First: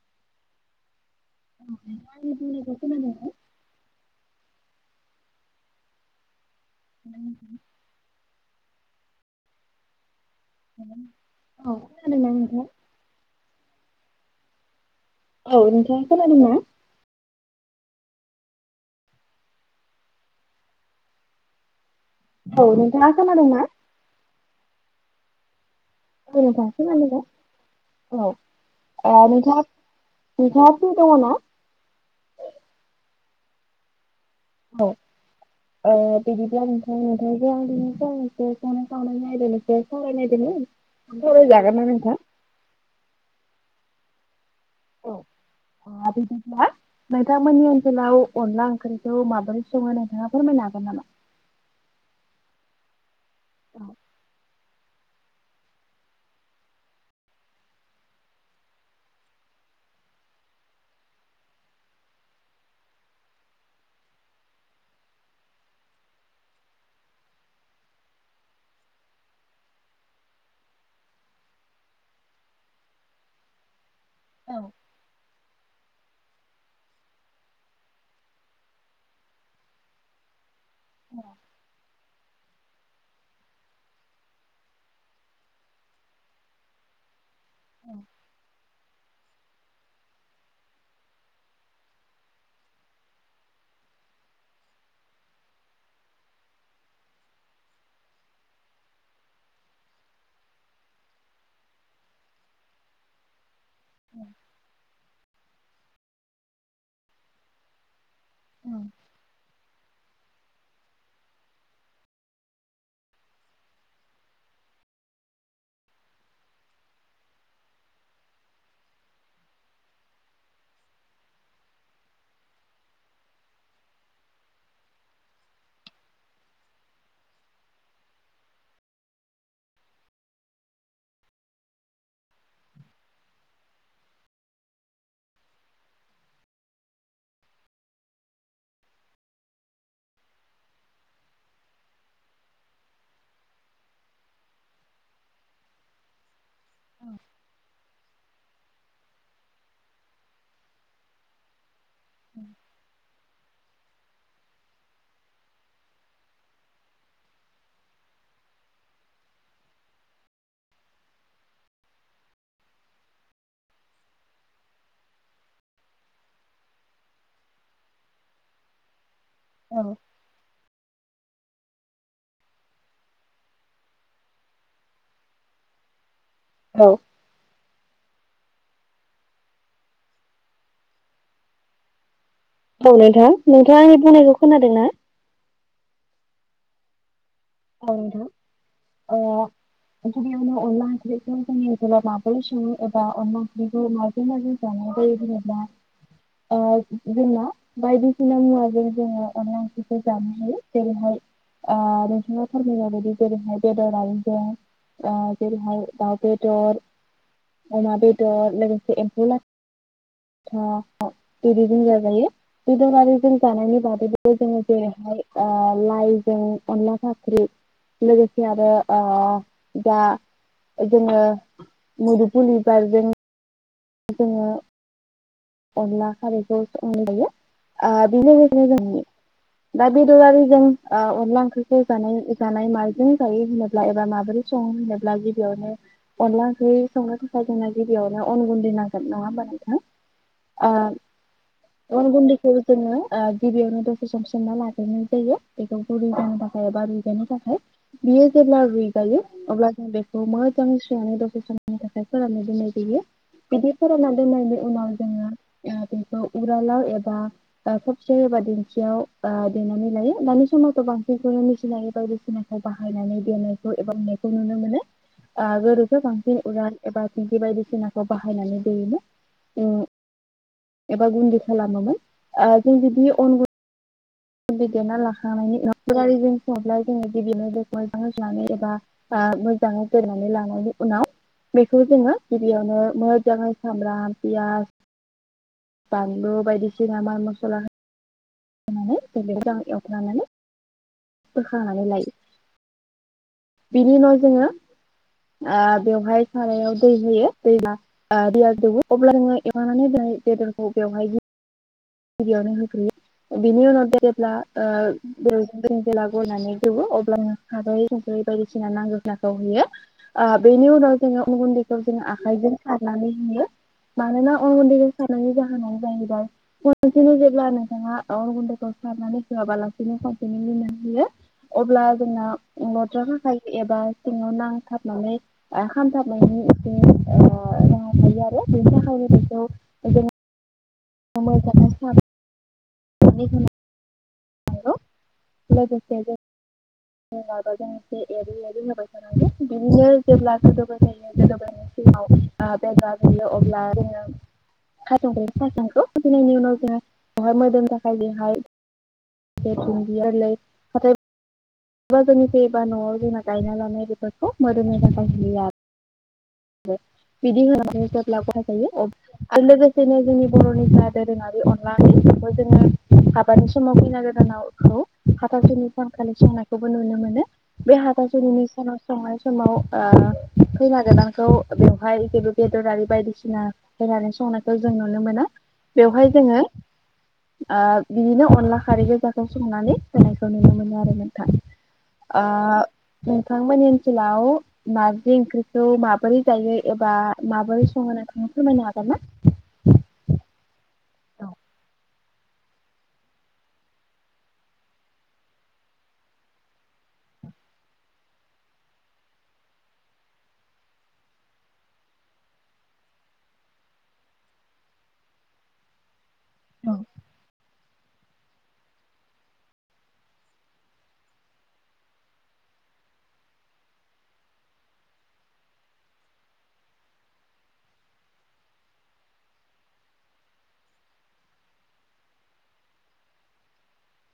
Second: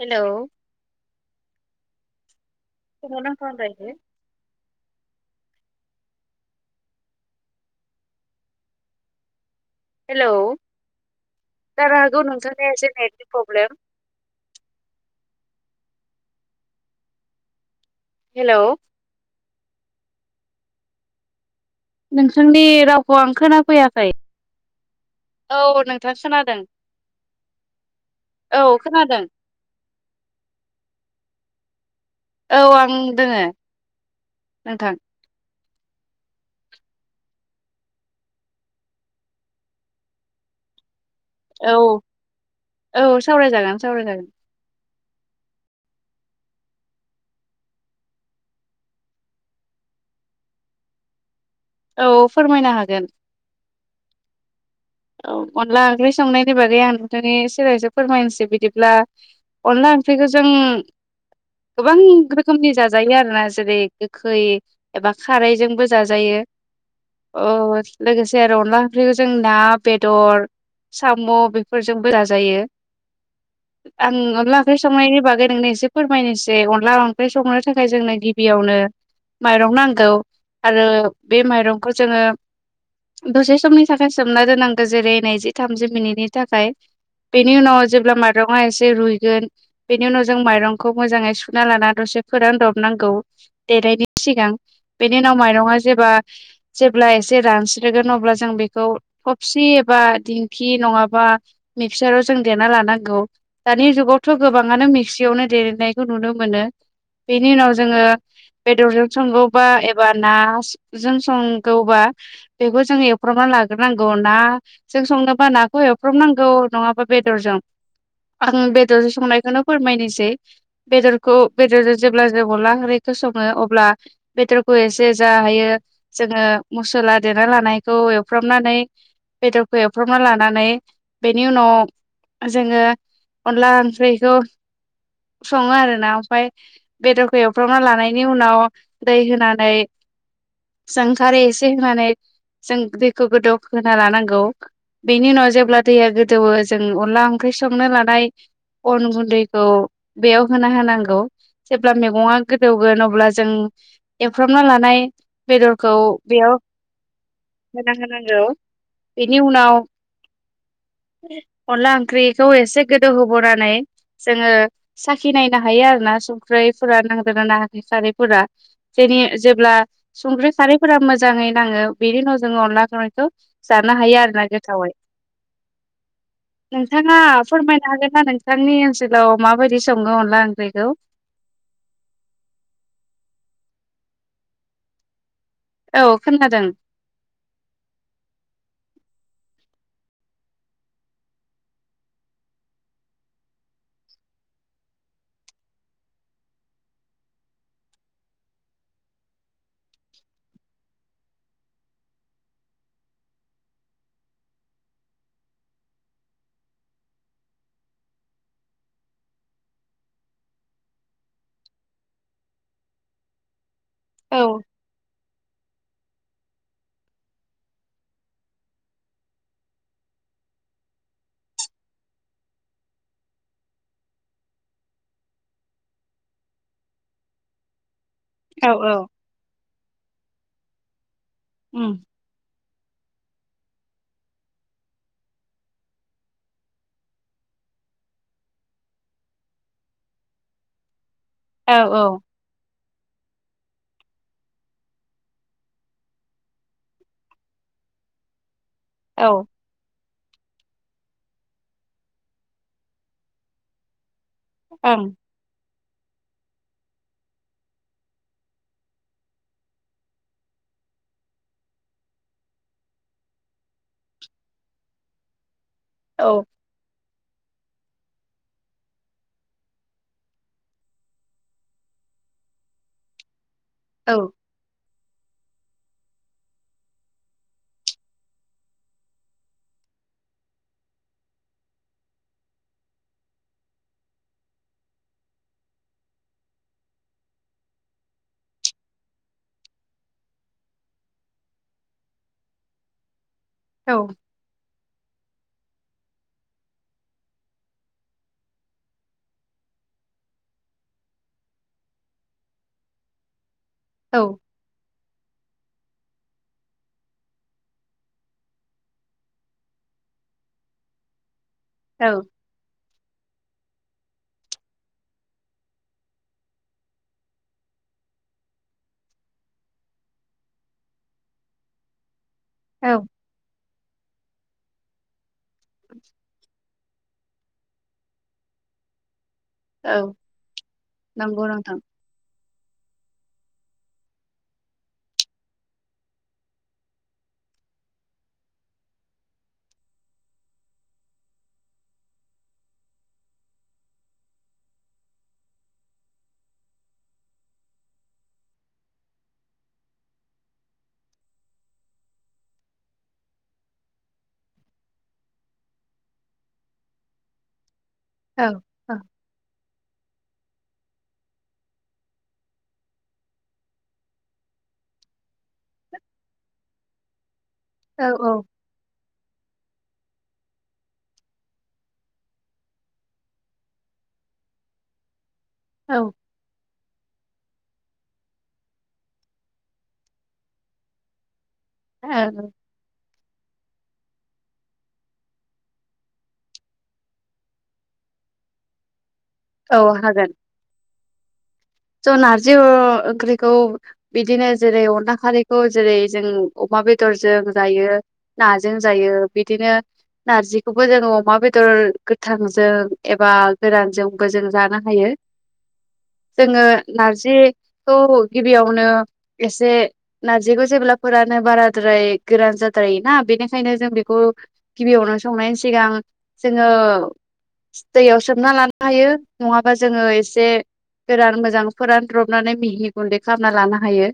Hello [inaudible] [unintelligible] [inaudible] hello औ जानो हागौ खोनादोंना नोंथां? नोंथांनिआ एसे नेटनि प्रब्लेम। औ नोंथां खोनादोंना? हेलौ नोंथांनि औ नोंथाङा रावखौ आं खोनादोंना? खोनाफैयाखै औ। नोंथां [unintelligible] औ खोनादों औ ओ खोनादों नोंथाङा नोंथाङा फ्रि दङ ना? औ आं दोङो औ नोंथां। ओ बिदिब्ला नोंथां नोंथांजों आं दिनै फंनैसो संनाय खावनायनि आयदानि सायाव सावरायनो नायदोंमोन। सावराय औ जागोन ना नोंथां? औ सावरायजागोन सावरायजागोन। औ ओ बिदिब्ला नोंथांमोननि ओनसोलाव अनला ओंख्रिखौ माबोरै सङो नोंथाङा फोरमायनो हागोन नामा? औ फोरमायनो हागोन। औ औ अनला ओंख्रि संनायनि बागै आं नोंथांनि सेराय एसे फोरमायसै बिदिब्ला अनला ओंख्रिखौ जों गोबां रोखोमनि जाजायो आरोना जेरै गोखै एबा खारैजोंबो जाजायो। औ लोगोसे आरो अनला ओंख्रिखौ जों ना बेदर साम' बेफोरजोंबो जाजायो। आं औ अनला ओंख्रि संनायनि बागै नोंनो एसे फोरमायनोसै अनला ओंख्रि संनो थाखाय जोंनो गिबियावनो माइरं नांगौ। आरो बे माइरंखौ जोङो दसे समनि थाखाय सोमना दोननां गौ जेरै नैजि थामजि मिनिटनि थाखाय बेनि उनाव जेब्ला माइरं आ एसे से रुइगोन बेनि उनाव जों माइरंखौ मोजाङै सुना लाना दसे फोरान दबनांगौ‌ दे देनायनि सिगां बेनि उनाव माइरं आ जेबा जेब्ला एसे रानस्रोगोन अब्ला जों बेखौ [inaudible] सि एबा दिंखि नङाबा मिक्साराव जों देना लानांगौ। दानि जुगावथ' गोबाङानो मिक्सियावनो देग्लिनायखौ नुनो मोनो बेनि उनाव जोङो बेेदरजों संगौबा एब बा ना जों संगौबा बेखौ जोंङो एवफ्रामनानै लाग्रोनांगौ। खौ ना जों संनोबा नाखौ एवफ्रामनांगौ नङाबा बेदरजों। आं बेदरजों संनायखौनो फोरमायनोसै बेदरखौ बेदरजों जेब्ला जे अनला ओंख्रि खौ सङो अब्ला बेदरखौ एसे जा हायो जोङो मसला देना लानायखौ एवफ्रामनानै बेदरखौ एवफ्रामना लानानै बेनि उनाव जोङो अनला ओंख्रिखौ सङो आरोना ओमफ्राय बेदरखौ एवफ्रावना लानायनि उनाव दै होनानै जों खारै एसे होनानै जों दैखौ गोदौ होना लानांगौ बेनि उनाव जेब्ला दैया गोदौवो जों अनला ओंख्रि संनो लानाय अन गुन्दैखौ बेयाव होना होनांगौ जेब्ला मैगङा गोदौगोन अब्ला जों एवफ्रामना लानाय बेदरखौ बेयाव होना होनांगौ बेनि उनाव [inaudible] अनला ओंख्रिखौ एसे गोदौ होबोनानै जोंङो साखि नायनो हायो आरोना संख्रैफोरा नांदोंना नांङाखै खारैफोरा दिनै जेब्ला औ संख्रि खारैफोरा मोजांङै नांङो बेनि उनाव जोंङो अनला खांनायखौ जानो हायो आरोना गोथावै औ नोंथांङा फोरमायनो हागोन नोंथांङा नोंथांनि ओनसोलाव माबायदि संङो अनला ओंख्रिखौ औ नोंथां नोंथांङा आंनि बुंनायखौ खोनादों ना औ खोनादों औ ओ अनला ओंख्रिखौ जोंनि ओनसोलाव माबोरै संङो एबा माबोरै माबोरै जायो [unintelligible] ओ जोंला बायदिसिना मुवाजों जोंङो अनला ओंख्रिखौ जानो हायो जेरैहाय ओ [unintelligible] [unintelligible] [unintelligible] अमा बेदर लोगोसे एम्फौ लाथा [unintelligible] बेदरारि जों जानायनि बा बे औ जोंङो जेरैहाय लाइजों अनला फाख्रि ख्रि लोगोसे आरो ओ‌ दा जोंङो मदुमफुल बिबारजों जोंङो अनला खारैखौ संनो जायो आरो बिनो औ औ जोंनि दा बेदरारि जों ओ अनला ओंख्रिखौ उम जानाय जानाय मा जों जायो होनोब्ला एबा माबोरै संङो होनोब्ला गिबियावनो अनला ओंख्रि संनो थाखाय जोंना‌ गिबि अन‌ गुनदै नांगोन नंङा होनबा नोंथां औ ओ‌ अन‌ औ गुन्दैखौ जोंङो ओ गिबियावनो दसे सम सोमना लाग्रोनाय जायो बेखौ गुरुं जानो थाखाय एबा रुुइहोनो थाखाय बियो जेब्ला र‌इगायो औ अमा दाव संङो [unintelligible] थैनामनि उनाव ओं जोंहा बेखौ उरालाव एबा ओ थबसे एबा दिखियाव ओ देनानै लायो दानि समाव खुनु गोबांसिनखौनो मिनथिनानै बायदिसिनाखौ बाहायनानै देनायखौ एबा मेनायखौ नुनो मोनो ओ गोदोथ औ बांसिन उरान एबा दिंखि बायदिसिनाखौ बाहायनानै दैयोमोन उं एबा गुन्दै खालामोमोन ओ जों जुदि अन गुन औ गुन्दै देना ला [unintelligible] सुंङोब्ला जोंङो गिबिनो दैखौ मोजाङै सुनानै एबा ओ मोजांयै दोननानै लानायनि उनाव बेखौ जोंङो गिबियावनो मोजांङै सामब्राम पियास बानलु बायदिसिना माल मसला होनानै बेखौ मोजां एवफ्रामनानै बोखांनानै लायो औ बिनि उनाव जोंङो ओ बेवहाय सारायाव दै होयो दैया ओ जौबो अब्ला नोंङो एवनानै बेदरखौ बेवहाय गिबियावनो होग्रोयो बिनि उनाव जेब्ला औ ओ‌ बे जों जेला गनानै दौवो अब्ला खारै संखै बायदिसिना नांगौखौ होयो बे बेनि उनाव जोंङो उन गुन्दैखौ जोंङो औ आखाइजों सारनानै होयो। मानोना अनगुन्दै सानायनि जाहोनानो जाहैबाय खनसेनो जेब्ला नोंथांङा अर गुन्दैखौ सारनानै होआबालासिनो कनसेनो लनानै होयो अब्ला दा जोंना औ लद्राखाखाय एबा सिंङाव नांथाबनानै खामथाबनायनि इसे अ म थ आरो बिावराव [inaudible] औ। नंगौ मोजाङै नोंथां थां [unintelligible] माबाजों एसे एरै एरै होबाय थानांगौ बिदिनो जेब्ला गोदोबाय जायो गोदोबायनो एसे बेग अब्ला जोङो खाजां [inaudible] साजांखौ फैनायनि उनाव जोंहा बेहाय मोदोम थाखाय बेहाय ल फथाय [inaudible] सोरबा जोंनि फैबा न'आव जोंना गायना लानाय बेफोरखौ मोदोमनि थाखाय हैयो आरो बिदि होनानै जेब्ला गथा औ जायो औ आरो लोगोसे [inaudible] बिदिनो जोंनि बर'नि जा दोरोङारि अनला ओंख्रि बेफोरखौ जोङो हाबानि समाव खैना गोदानखौ हाथासुनि सानखालि संनाय खौबो नुनो मोनो बे औ हाथासुनिनि सानाव संनाय समाव ओ खैना गोदानखौ बेवहाय जेबो बेदरारि बायदिसिना खैनानो सं नायखौ जों नुनो मोना औ बेवहाय जोङो ओ बिदिनो अनला खारै गोजाखौ संनानै होनायखौ नुनो मोनो आरो नोथां ओ औ नोंथांमोननि सकलाव नारजि ओंख्रिखौ माबोरै जायो एबा माबोरै संङो नोंथांआ फोरमायनो हागोन? ना [inaudible] औ हागोन औ। स' नारजि ओंख्रिखौ बिदिनो जेरै अनला खारैखौ जेरै जों अमा बे बेदरजों जायो नाजों जायो बिदिनो नारजिखौबो जोंङो अमा बेदर गोथांजों एबा गोरानजों बो जों जानो हायो जोङो ओ नारजि खौ गिबियावनो एसे नारजिखौ जेब्लाफोरानो बाराद्राय गोरान जाद्राय वोना बेनिखायनो जों बेखौ गिबियावनो संनायनि सिगां जोङो दैयाव सोमना लानो हायो नङाबा जोङो एसे गोरान मोजां फोरानद्रबनानै मिहि गुन्दै खालामना लानो हायो।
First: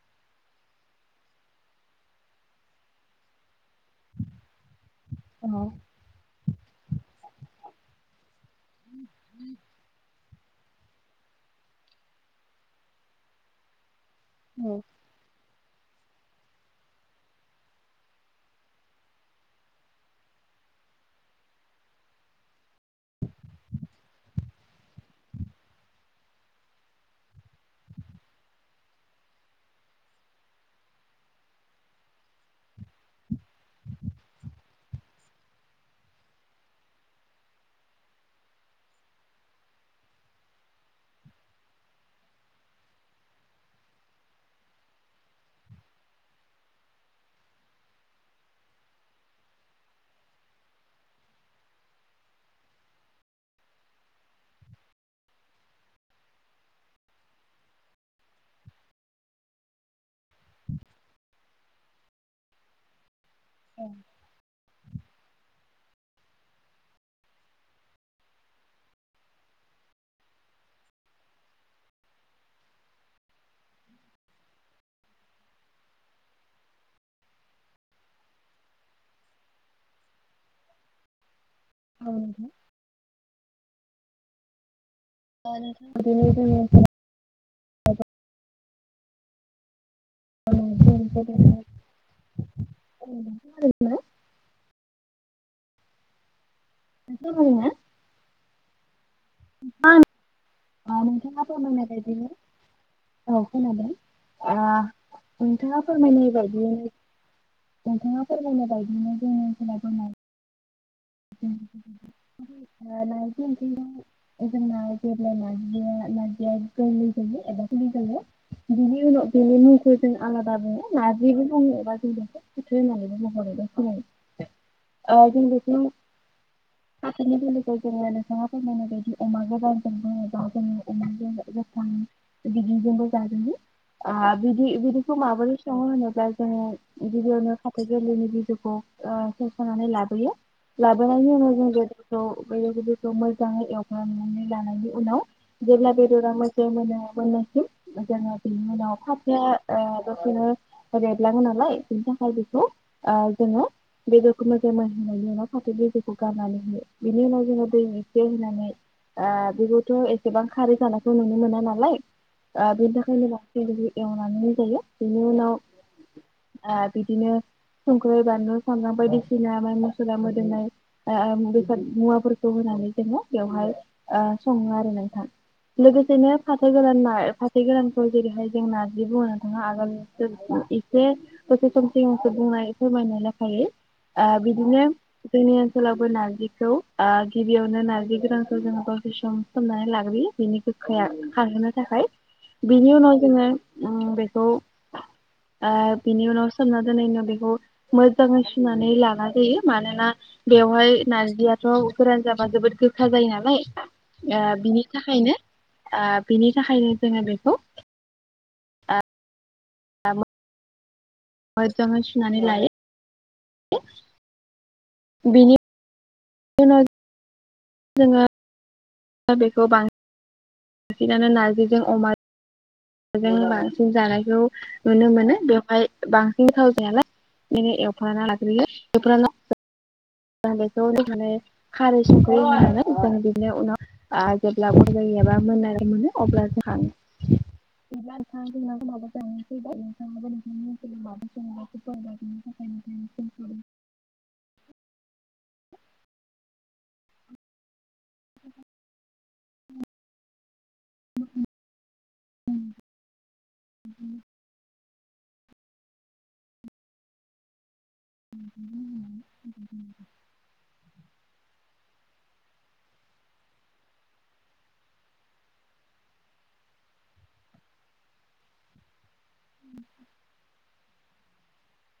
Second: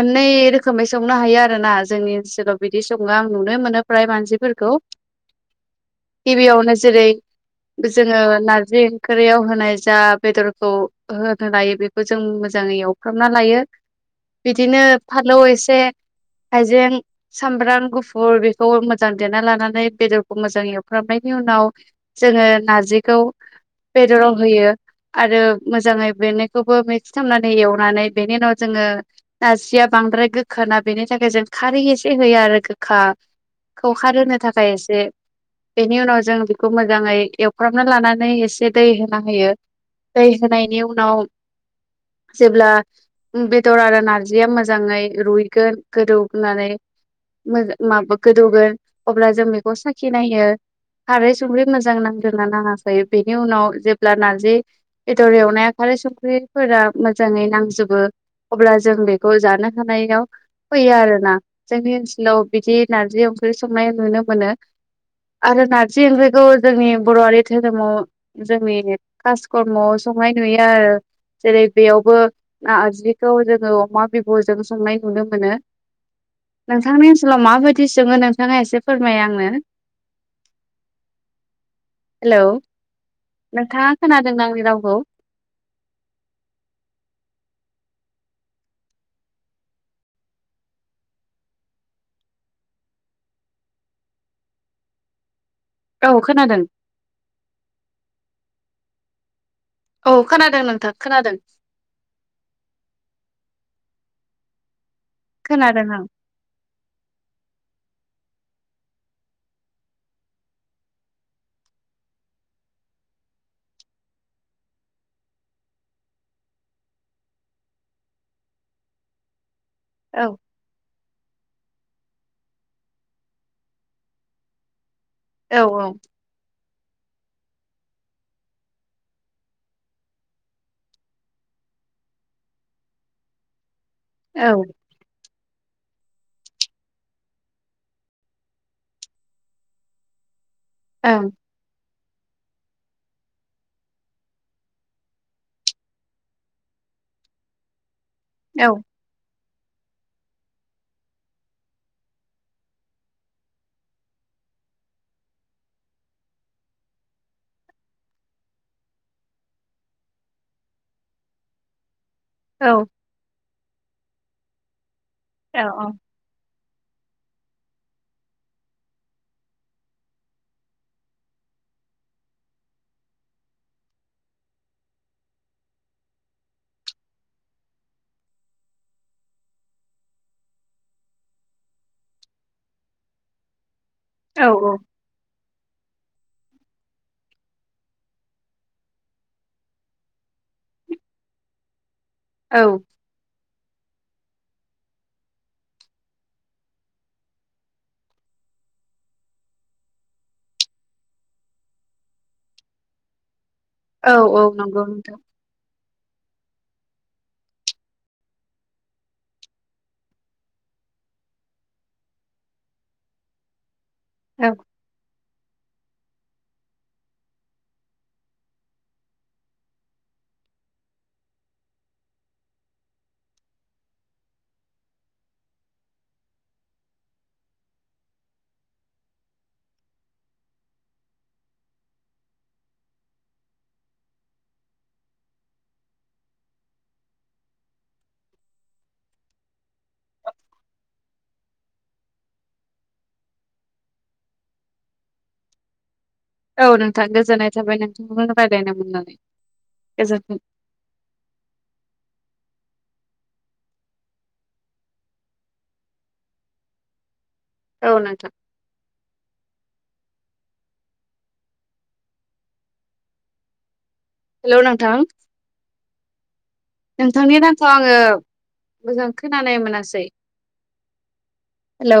मोननै रोखोमै संनो हायो आरोना जोंनि ओनसोलाव बिदि सङो आं नुनो मोनो फ्राय मानसिफोरखौ खौ औ। गिबियावनो जेरै जोङो नारज जि ओंख्रियाव होनाय जा बेदरखौ होनो लायो बेखौ जों मोजाङै एवफ्रामना लायो बिदिनो फालौ एसे हाइजें सामब्राम गुफुर बेखौ मोजां देना लानानै बेदरखौ मोजां एवफ्रामनायनि उनाव जोङो नारजिखौ बेदराव होयो। आरो मोजाङै बेनायखौबो मिक्स खालामनानै एवनानै बेनि उनाव जोङो नारजिया बांसि बांद्राय गोखोना बेनि थाखाय जों खारै एसे होयो आरो गोखाखौ खारहोनो थाखाय एसे बेनि उनाव जों बेखौ मोजाङै एवफ्रामना लानानै एसे दै होना होयो दै होनायनि उनाव जेब्ला बेदर आरो नारजिया मोजाङै रुइगोन गोदौ होनानै माबा गोदौगोन अब्ला जों बेखौ साखिनायो खारै संख्रै मोजां नांदों ना नाङाखै बेनि उनाव जेब्ला नारजि बेदर एवनाया खारै संख्रिफोरा मोजाङै नांजोब अब्ला जों बेखौ जानो हानायाव फैयो आरो ना जोंनि ओनसोलाव बिदि नारजि अमा ओंख्रि संनाय नुनो मोनो आरो नारजि ओंख्रिखौ जोंनि बर'आारि धोरोमाव जोंनि कासकर्मआव संनाय नुयो आरो जेरै बेयावबो नारजिखौ जोङो अमा बिबुजों संनाय नुनो मोनो। नोंथांनि ओनसोलाव माबायदि सङो नोंथाङा एसे फोरमाय आंनो औ हेलौ नोंथाङा खोनादों आंनि रावखौ? [inaudible] [inaudible] औ खोनादों [inaudible] औ खोनादों नों अ नोंथाङाथ' होनलांनाय बायदि, औ खोनादों आ नोंथाङा खोनादों आं फोरमायनाय बायदि [unintelligible] [inaudible] [inaudible] गुलिजोबो बिनि उनाव बिनि मुंखौ जों औ आलादा बुङो [inaudible] आ जों औ बेखौ ओं [inaudible] [unintelligible] बिदिजोंबो जाजायो आ औ औ बिदि बिदिखौ माबोरै सङो होनोब्ला जोङो गिबियावनो फाथो गोरलैनि बिजौखौ ओ खेबस'नानै लाबोयो [unintelligible] बे औ बिजौखौ मोजाङै एवग्रांनानै लानायनि उनाव जेब्ला बेदरा मोजां मोनो मोननायसिम जोङो बेनि उनाव फाथो ओ दसेनो देरलाङो नालाय बिनि थाखाय बेखौ जोङो बेदरखौ मोजां मोनहोनायनि उनाव फाथो बिजौफोरखौ गारनानै होयो बिनि उनाव जों दै एसे होनानै ओ बेबोथ' एसेबां खारै जानायखौ नुनो मोना नालाय औ बेनि थाखायनो बांसि बेखौ एवनानै जायो बेनि उनाव औ ओ बिदिनो संख्रै, बानलु, सामब्राम बायदिसिना माइ मसला मो दोमनाय ओ बेसाद मुवाफोरखौ होनानै जोङो बेवहाय सङो आरो नोंथां [unintelligible] एसे होसे समसिसो बुंनाय फोरमायनाय लेखायै ओ औ बिदिनो जोंनि ओनसोलावबो नारजिखौ ओ गिबियावनो नारजि गोरानखौ जोङो दसेे सम सोमनानै लाग्रोयो बिनि गोखाया खारहोनो थाखाय। बिनि उनाव ओम जोङो बेखौ ओ बिनि उनाव सोमना दोनैनो बेखौ मोजाङै सुनानै लानाय जायो मानोना बेवहाय नारजियाथ' गोरान जाबा जोबोद गोखा जायो नालाय औ आ औ नंगौ बिनि नोंथां थाखायनो आ बिनि थाखायनो जोङो बेखौ [inaudible] मोजाङै सुनानै लायो [inaudible] औ बेनि उनाव जोङो दा बेखौ बांसिनानो नार्जिजों अमा जों बांसिन जानायखौ नुनो मोनो। बेवहाय बांसिन थाव जायालाय मानि एवप्राना लाग्रोयो एवप्राना [inaudible] ज बेखौ होनानै खारै संख्रै होननानै जों बिदिनो उनाव जेब्ला [unintelligible] जायो एबा मोननाय मोनो अब्ला जोंहा [unintelligible] [unintelligible] औ नोंथां गोजोननाय थाबाय नोंथांनो रायज्लायनो मोननानै गोजोन्थों [inaudible] औ नोंथां हेल' नोंथां नोंथांनि रावखौ आङो मोजां खोनानाय मोनासै हेल'